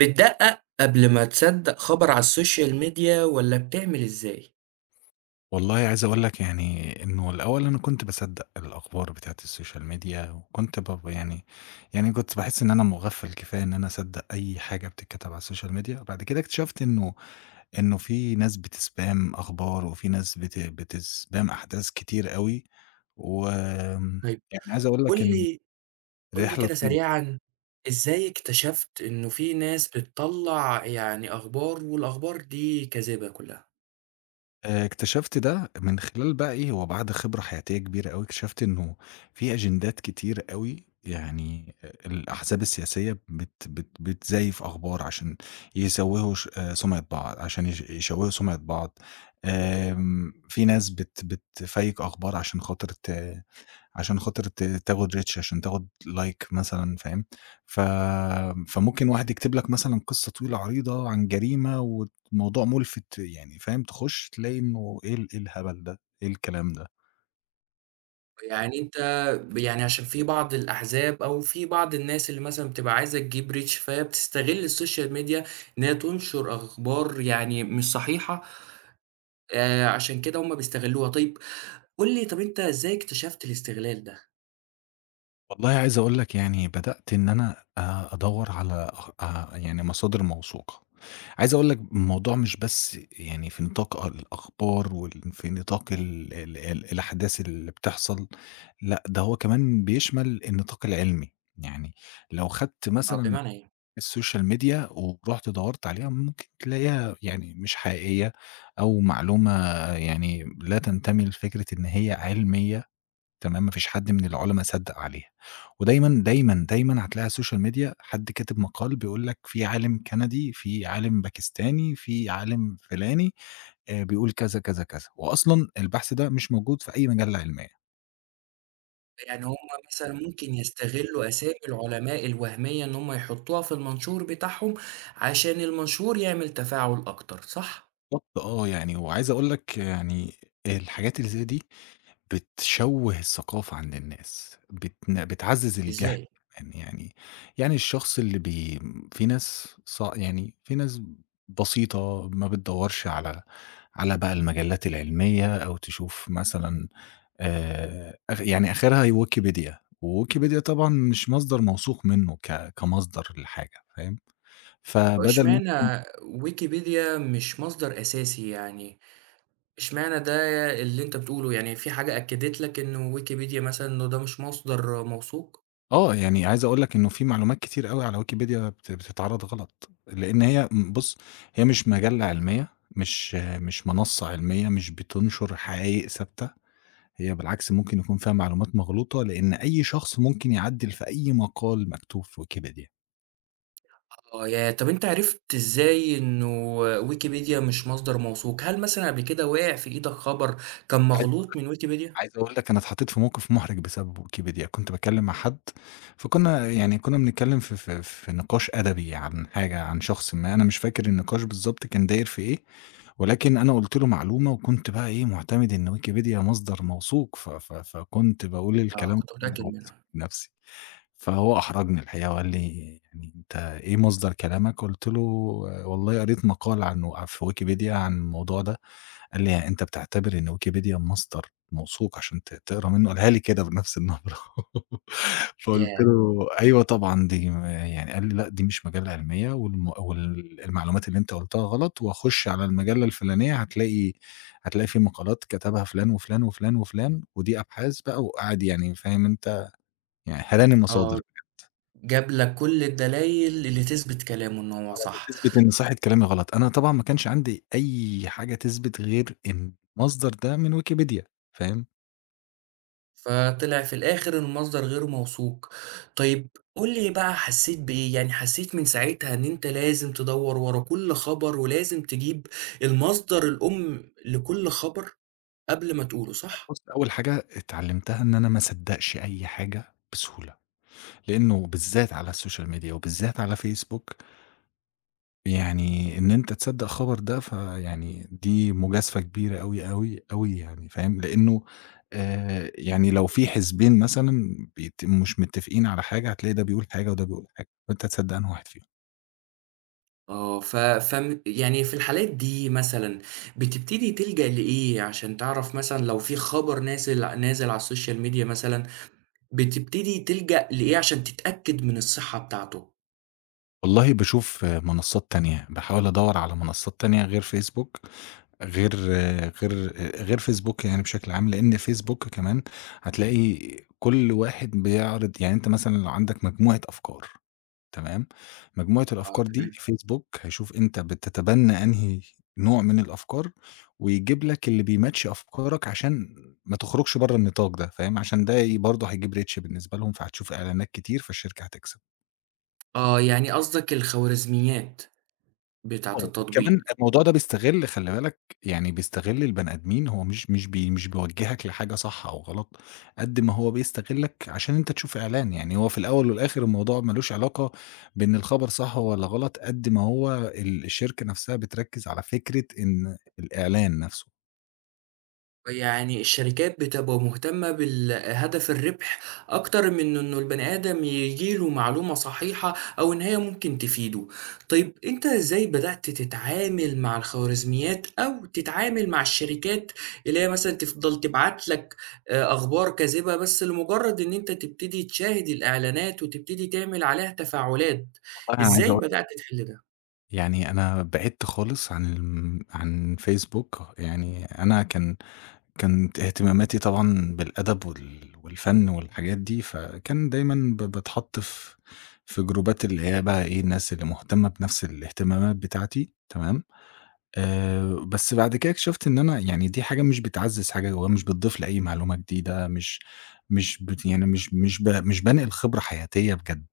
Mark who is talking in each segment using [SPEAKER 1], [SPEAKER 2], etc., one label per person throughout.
[SPEAKER 1] بتدقق قبل ما تصدق خبر على السوشيال ميديا والّا بتعمل إزاي؟
[SPEAKER 2] والله عايز أقول لك يعني إنه الأول أنا كنت باصدّق الأخبار بتاعة السوشيال ميديا، وكنت ب يعني يعني كنت باحس إن أنا مُغفّل كفاية إن أنا أصدّق أي حاجة بتتكتب على السوشيال ميديا. بعد كده اكتشفت إنه في ناس بتspam أخبار، وفي ناس بتspam أحداث كتير أوي، وآمم
[SPEAKER 1] طيب
[SPEAKER 2] يعني عايز أقول
[SPEAKER 1] قُل
[SPEAKER 2] لك إن
[SPEAKER 1] لي قُل لي
[SPEAKER 2] رحلة
[SPEAKER 1] كده
[SPEAKER 2] طويلة.
[SPEAKER 1] سريعًا، إزاي اكتشفت إنه في ناس بتطلّع يعني أخبار والأخبار دي كاذبة كلّها؟
[SPEAKER 2] اكتشفت ده من خلال بقى إيه، هو بعد خبرة حياتية كبيرة أوي، اكتشفت إنه في أجندات كتير أوي. يعني الأحزاب السياسية بت بت بتزيّف أخبار عشان يسوّهوا ش سمعة بعض، عشان يشوّهوا سمعة بعض. في ناس بتفيّك أخبار عشان خاطر تاخد reach عشان تاخد like مثلًا، فاهم؟ ف فممكن واحد يكتب لك مثلًا قصة طويلة عريضة عن جريمة والموضوع مُلفت يعني، فاهم؟ تخش تلاقي إنه إيه الهبل ده؟ إيه الكلام ده؟
[SPEAKER 1] يعني أنت ب يعني عشان في بعض الأحزاب أو في بعض الناس اللي مثلًا بتبقى عايزة تجيب reach، فهي بتستغل السوشيال ميديا إن هي تنشر أخبار يعني مش صحيحة. عشان كده هُم بيستغلوها. طيب قُل لي، طب أنت إزاي اكتشفت الاستغلال ده؟
[SPEAKER 2] والله عايز أقول لك يعني بدأت إن أنا أدوّر على أخ يعني مصادر موثوقة. عايز أقول لك الموضوع مش بس يعني في نطاق الأخبار في نطاق ال ال ال الأحداث اللي بتحصل. لأ ده هو كمان بيشمل النطاق العلمي. يعني لو خدت
[SPEAKER 1] حاضر.
[SPEAKER 2] مثلًا مع
[SPEAKER 1] بمعنى إيه؟
[SPEAKER 2] السوشيال ميديا ورُحت دوّرت عليها ممكن تلاقيها يعني مش حقيقية أو معلومة يعني لا تنتمي لفكرة إن هي علمية. تمام، ما فيش حد من العُلما صدّق عليها، ودايمًا، دايمًا، دايمًا هتلاقي على السوشيال ميديا حد كاتب مقال بيقول لك في عالم كندي، في عالم باكستاني، في عالم فلاني، بيقول كذا، كذا، كذا، وأصلًا البحث ده مش موجود في أي مجلة علمية.
[SPEAKER 1] يعني هم مثلًا ممكن يستغلّوا أسامي العلماء الوهمية إن هم يحطّوها في المنشور بتاعهم، عشان المنشور يعمل تفاعل أكتر، صح؟
[SPEAKER 2] بالضبط آه. يعني وعايز أقول لك يعني الحاجات اللي زي دي بتشوّه الثقافة عند الناس، بتعزّز الجهل
[SPEAKER 1] إزاي؟
[SPEAKER 2] كمان يعني. يعني الشخص اللي بي في ناس ص يعني في ناس بسيطة ما بتدوّرش على على المجلات العلمية أو تشوف مثلًا أخ يعني آخرها هي ويكيبيديا، وويكيبيديا طبعًا مش مصدر موثوق منه كمصدر للحاجة، فاهم؟ فبدل
[SPEAKER 1] واشمعنى ويكيبيديا مش مصدر أساسي يعني، اشمعنى ده اللي أنت بتقوله؟ يعني في حاجة أكّدت لك إنه ويكيبيديا مثلًا إنه ده مش مصدر موثوق؟
[SPEAKER 2] آه، يعني عايز أقول لك إنه في معلومات كتير أوي على ويكيبيديا بتتعرض غلط، لإن هي م بُص، هي مش مجلة علمية، مش منصة علمية، مش بتنشر حقايق ثابتة. هي بالعكس ممكن يكون فيها معلومات مغلوطة، لإن أي شخص ممكن يعدِّل في أي مقال مكتوب في ويكيبيديا.
[SPEAKER 1] آه، ياه! طب أنت عرفت إزاي إنه ويكيبيديا مش مصدر موثوق؟ هل مثلًا قبل كده وقع في إيدك خبر كان
[SPEAKER 2] عايز أقول
[SPEAKER 1] مغلوط
[SPEAKER 2] لك
[SPEAKER 1] من ويكيبيديا؟
[SPEAKER 2] عايز أقول لك أنا اتحطيت في موقف محرج بسبب ويكيبيديا. كنت باتكلم مع حد، فكنا يعني كنا بنتكلم في نقاش أدبي عن حاجة، عن شخص ما، أنا مش فاكر النقاش بالضبط كان داير في إيه، ولكن أنا قُلت له معلومة وكنت بقى إيه، مُعتمد إن ويكيبيديا مصدر موثوق، ف ف فكنت باقول
[SPEAKER 1] آه،
[SPEAKER 2] الكلام
[SPEAKER 1] كنت
[SPEAKER 2] وأنا
[SPEAKER 1] متأكد
[SPEAKER 2] واثق
[SPEAKER 1] منها.
[SPEAKER 2] من نفسي. فهو أحرجني الحقيقة وقال لي: "يعني أنت إيه مصدر كلامك؟" قُلت له: "والله قريت مقال عنه ع في ويكيبيديا عن الموضوع ده." قال لي: "أنت بتعتبر إن ويكيبيديا مصدر موثوق عشان تقرا منه؟" قالها لي كده بنفس النبرة. فقُلت
[SPEAKER 1] ياه!
[SPEAKER 2] له: "أيوه طبعًا دي م" يعني قال لي: "لأ دي مش مجلة علمية والم وال المعلومات اللي أنت قُلتها غلط، وخُش على المجلة الفلانية هتلاقي في مقالات كتبها فلان وفلان وفلان وفلان، ودي أبحاث بقى." وقعد يعني فاهم أنت، يعني هَراني مصادر
[SPEAKER 1] آه، جاب لك كل الدلائل اللي تثبت كلامه إن هو
[SPEAKER 2] آه،
[SPEAKER 1] صح.
[SPEAKER 2] بتثبت إن صحة كلامي غلط. أنا طبعًا ما كانش عندي أي حاجة تثبت غير إن المصدر ده من ويكيبيديا، فاهم؟
[SPEAKER 1] فطلع في الآخر المصدر غير موثوق. طيب قُل لي بقى، حسّيت بإيه؟ يعني حسّيت من ساعتها إن أنت لازم تدوّر ورا كل خبر ولازم تجيب المصدر الأم لكل خبر قبل ما تقوله، صح؟
[SPEAKER 2] بُصّ، أول حاجة اتعلّمتها إن أنا ما أصدّقش أي حاجة بسهولة، لإنه بالذات على الSocial Media وبالذات على Facebook، يعني إن أنت تصدّق خبر ده فيعني دي مجازفة كبيرة أوي، أوي، أوي يعني، فاهم، لإنه يعني لو في حزبين مثلًا مش متّفقين على حاجة هتلاقي ده بيقول حاجة وده بيقول حاجة، فأنت هتصدّق أنهي واحد فيهم.
[SPEAKER 1] آه، ف فم يعني في الحالات دي مثلًا بتبتدي تلجأ لإيه عشان تعرف مثلًا لو في خبر نازل نازل على السوشيال ميديا مثلًا، بتبتدي تلجأ لإيه عشان تتأكد من الصحة بتاعته؟
[SPEAKER 2] والله باشوف منصات تانية، باحاول أدوّر على منصات تانية غير Facebook، غير غير غير فيسبوك يعني بشكل عام، لإن فيسبوك كمان هتلاقي كل واحد بيعرض. يعني أنت مثلًا لو عندك مجموعة أفكار، تمام، مجموعة
[SPEAKER 1] آه،
[SPEAKER 2] الأفكار دي
[SPEAKER 1] تمام.
[SPEAKER 2] فيسبوك هيشوف أنت بتتبنى أنهي نوع من الأفكار، ويجيب لك اللي بيماتش أفكارك عشان ما تخرجش برّه النطاق ده، فاهم؟ عشان ده ي برضه هيجيب reach بالنسبة لهم، فهتشوف إعلانات كتير، فالشركة هتكسب.
[SPEAKER 1] آه، يعني قصدك الخوارزميات بتاعة
[SPEAKER 2] آه،
[SPEAKER 1] التطبيق.
[SPEAKER 2] وكمان الموضوع ده بيستغل، خلّي بالك، يعني بيستغل البني آدمين. هو مش بيوجّهك لحاجة صح أو غلط، قد ما هو بيستغلك عشان أنت تشوف إعلان. يعني هو في الأول والآخر الموضوع ما لوش علاقة بإن الخبر صح والّا غلط، قد ما هو الشركة نفسها بتركّز على فكرة إن الإعلان نفسه.
[SPEAKER 1] يعني الشركات بتبقى مهتمة بالهدف الربح أكتر من إنه البني آدم يجيله معلومة صحيحة أو إن هي ممكن تفيده. طيب أنت إزاي بدأت تتعامل مع الخوارزميات أو تتعامل مع الشركات اللي هي مثلا تفضل تبعت لك آه، أخبار كاذبة بس لمجرد إن أنت تبتدي تشاهد الإعلانات وتبتدي تعمل عليها تفاعلات؟
[SPEAKER 2] والله أنا عايز
[SPEAKER 1] إزاي
[SPEAKER 2] أقول لك
[SPEAKER 1] بدأت تحل ده؟
[SPEAKER 2] يعني أنا بعدت خالص عن عن فيسبوك. يعني أنا كان كانت اهتماماتي طبعًا بالأدب والفن والحاجات دي، فكان دايمًا باتحط في في جروبات اللي هي بقى إيه، الناس اللي مهتمة بنفس الاهتمامات بتاعتي، تمام. بس بعد كده اكتشفت إن أنا يعني دي حاجة مش بتعزّز حاجة جوايا، مش بتضيف لي أي معلومة جديدة، مش مش بت يعني مش مش ب مش بانقل خبرة حياتية بجد.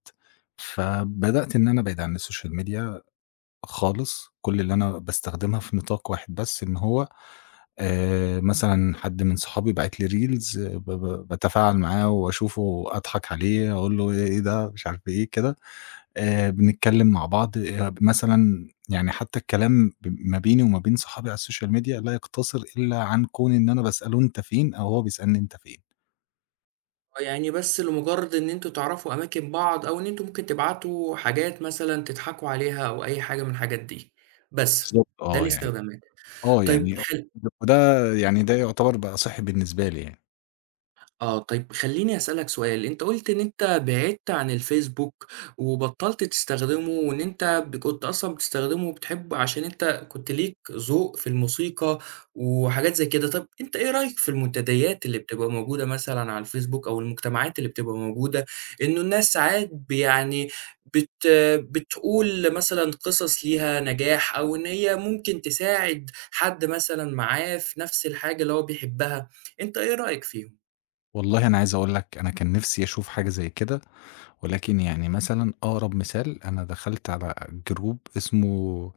[SPEAKER 2] فبدأت إن أنا أبعد عن السوشيال ميديا خالص. كل اللي أنا باستخدمها في نطاق واحد بس، إن هو مثلًا حد من صحابي باعت لي reels ب ب باتفاعل معاه واشوفه أضحك عليه، أقول له إيه إيه ده مش عارف إيه كده. بنتكلم مع بعض مثلًا يعني حتى الكلام ما بيني وما بين صحابي على الSocial media لا يقتصر إلا عن كون إن أنا باسأله أنت فين أو هو بيسألني أنت فين.
[SPEAKER 1] يعني بس لمجرد ان انتوا تعرفوا اماكن بعض او ان انتوا ممكن تبعتوا حاجات مثلا تضحكوا عليها او اي حاجة من الحاجات دي بس؟
[SPEAKER 2] بالضبط.
[SPEAKER 1] ده
[SPEAKER 2] آه يعني.
[SPEAKER 1] الاستخدامات.
[SPEAKER 2] آه
[SPEAKER 1] طيب
[SPEAKER 2] يعني وده يعني ده يعتبر بقى صحي بالنسبة لي يعني.
[SPEAKER 1] آه، طيب خلّيني أسألك سؤال. أنت قُلت إن أنت بعدت عن الفيسبوك وبطّلت تستخدمه، وإن أنت كنت أصلًا بتستخدمه وبتحبه عشان أنت كنت ليك ذوق في الموسيقى وحاجات زي كده. طَب أنت إيه رأيك في المنتديات اللي بتبقى موجودة مثلًا على الفيسبوك أو المجتمعات اللي بتبقى موجودة، إنه الناس ساعات ب يعني بت بتقول مثلًا قصص ليها نجاح أو إن هي ممكن تساعد حد مثلًا معاه في نفس الحاجة اللي هو بيحبها؟ أنت إيه رأيك فيهم؟
[SPEAKER 2] والله أنا عايز أقول لك أنا كان نفسي أشوف حاجة زي كده، ولكن يعني مثلًا أقرب مثال أنا دخلت على جروب اسمه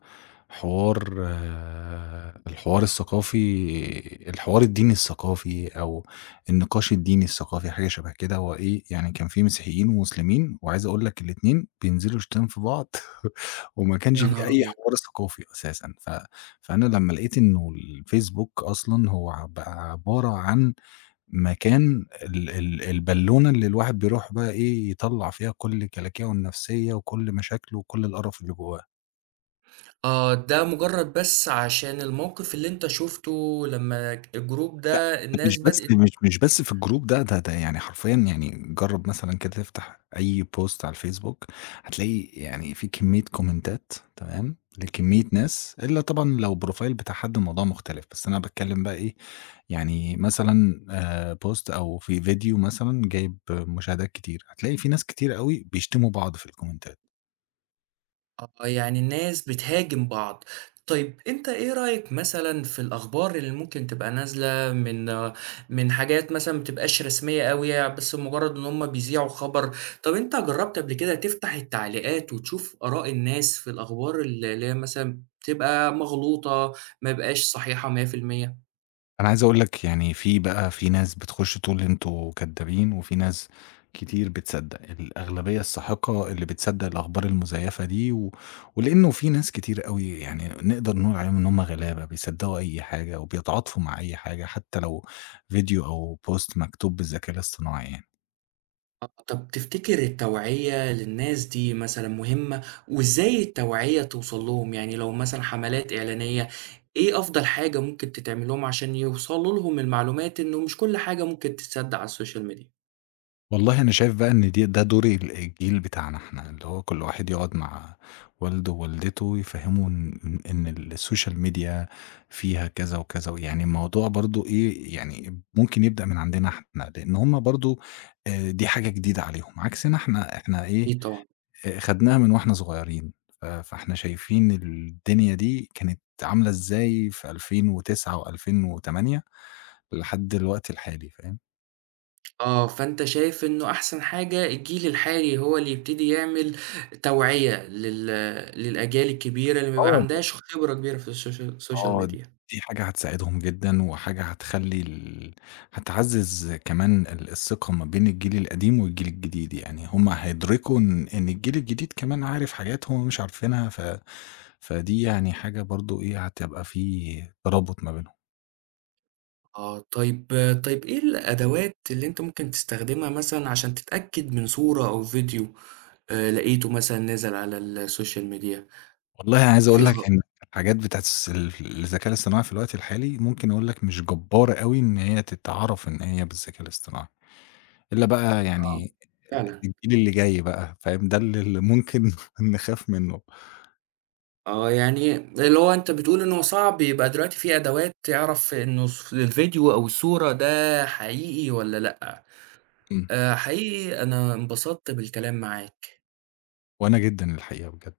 [SPEAKER 2] حوار. آه، الحوار الثقافي، الحوار الديني الثقافي أو النقاش الديني الثقافي حاجة شبه كده. هو إيه يعني كان في مسيحيين ومسلمين، وعايز أقول لك الاتنين بينزلوا شتايم في بعض. وما كانش
[SPEAKER 1] يا
[SPEAKER 2] في
[SPEAKER 1] نهار
[SPEAKER 2] أي
[SPEAKER 1] أبيض!
[SPEAKER 2] حوار ثقافي أساسًا. فأنا لمّا لقيت إنه الفيسبوك أصلًا هو بقى عبارة عن مكان ال ال البالونة اللي الواحد بيروح بقى إيه، يطلّع فيها كل كلاكيعه النفسية وكل مشاكله وكل القرف اللي جواه. ده
[SPEAKER 1] آه، ده مجرّد بس عشان الموقِف اللي أنت شُفته لمّا الجروب ده
[SPEAKER 2] مش
[SPEAKER 1] الناس
[SPEAKER 2] بس
[SPEAKER 1] بدأت.
[SPEAKER 2] مش مش بس في الجروب ده. ده يعني حرفيًا، يعني جرّب مثلًا كده تفتح أي بوست على الفيسبوك، هتلاقي يعني في كمية كومنتات، تمام، لكمية ناس، إلا طبعًا لو profile بتاع حد الموضوع مختلف. بس أنا باتكلّم بقى إيه، يعني مثلًا بوست أو في فيديو مثلًا جايب مشاهدات كتير، هتلاقي في ناس كتير أوي بيشتموا بعض في الكومنتات.
[SPEAKER 1] آه، يعني الناس بتهاجم بعض. طيب أنت إيه رأيك مثلًا في الأخبار اللي ممكن تبقى نازلة من من حاجات مثلًا ما بتبقاش رسمية أوي، يعني، بس مجرّد إن هم بيذيعوا خبر. طب أنت جرّبت قبل كده تفتح التعليقات وتشوف آراء الناس في الأخبار اللي هي مثلًا بتبقى مغلوطة، ما بقاش صحيحة 100%؟
[SPEAKER 2] أنا عايز أقول لك يعني في ناس بتخش تقول لي أنتم كدابين، وفي ناس كتير بتصدّق. الأغلبية الساحقة اللي بتصدّق الأخبار المزيفة دي، ولإنه في ناس كتير أوي يعني نقدر نقول عليهم إن هُم غلابة، بيصدّقوا أي حاجة وبيتعاطفوا مع أي حاجة، حتى لو فيديو أو post مكتوب بالذكاء الاصطناعي يعني.
[SPEAKER 1] آه، طب تفتكر التوعية للناس دي مثلًا مهمة، وإزاي التوعية توصل لهم؟ يعني لو مثلًا حملات إعلانية، إيه أفضل حاجة ممكن تتعمل لهم عشان يوصلوا لهم المعلومات إنه مش كل حاجة ممكن تتصدق على السوشيال ميديا؟
[SPEAKER 2] والله أنا شايف بقى إن ده دور الجيل بتاعنا إحنا، اللي هو كل واحد يقعد مع والده ووالدته يفهّموا إن الsocial media فيها كذا وكذا. ويعني الموضوع برضه إيه، يعني ممكن يبدأ من عندنا إحنا، لإن هم برضه دي حاجة جديدة عليهم، عكسنا إحنا إيه،
[SPEAKER 1] أكيد طبعًا.
[SPEAKER 2] خدناها من وإحنا صغيرين. فإحنا شايفين الدنيا دي كانت عاملة إزاي في 2009 و2008 لحد الوقت الحالي، فاهم؟
[SPEAKER 1] آه، فأنت شايف إنه أحسن حاجة الجيل الحالي هو اللي يبتدي يعمل توعية للأجيال الكبيرة اللي ما بيبقى
[SPEAKER 2] آه.
[SPEAKER 1] عندهاش خبرة كبيرة في السوشيال
[SPEAKER 2] آه،
[SPEAKER 1] ميديا.
[SPEAKER 2] دي حاجة هتساعدهم جدًا، وحاجة هتخلّي هتعزّز كمان الثقة ما بين الجيل القديم والجيل الجديد. يعني هُم هيدركوا إن الجيل الجديد كمان عارف حاجات هُم مش عارفينها. فدي يعني حاجة برضه إيه، هتبقى في ترابط ما بينهم.
[SPEAKER 1] آه، طيب إيه الأدوات اللي أنت ممكن تستخدمها مثلًا عشان تتأكد من صورة أو فيديو لقيته مثلًا نازل على السوشيال ميديا؟
[SPEAKER 2] والله عايز
[SPEAKER 1] في
[SPEAKER 2] أقول
[SPEAKER 1] خ
[SPEAKER 2] لك إن الحاجات بتاعة الس ال الذكاء الاصطناعي في الوقت الحالي ممكن أقول لك مش جبّارة أوي إن هي تتعرف إن هي بالذكاء الاصطناعي. إلا بقى
[SPEAKER 1] آه،
[SPEAKER 2] يعني
[SPEAKER 1] فعلًا.
[SPEAKER 2] الجيل اللي جاي بقى، فاهم، ده اللي ممكن نخاف منه.
[SPEAKER 1] آه، يعني اللي هو أنت بتقول إن هو صعب يبقى دلوقتي في أدوات تعرف إنه الفيديو أو الصورة ده حقيقي والّا لأ.
[SPEAKER 2] إمم،
[SPEAKER 1] حقيقي أنا انبسطت بالكلام معاك.
[SPEAKER 2] وأنا جدًا الحقيقة بجد.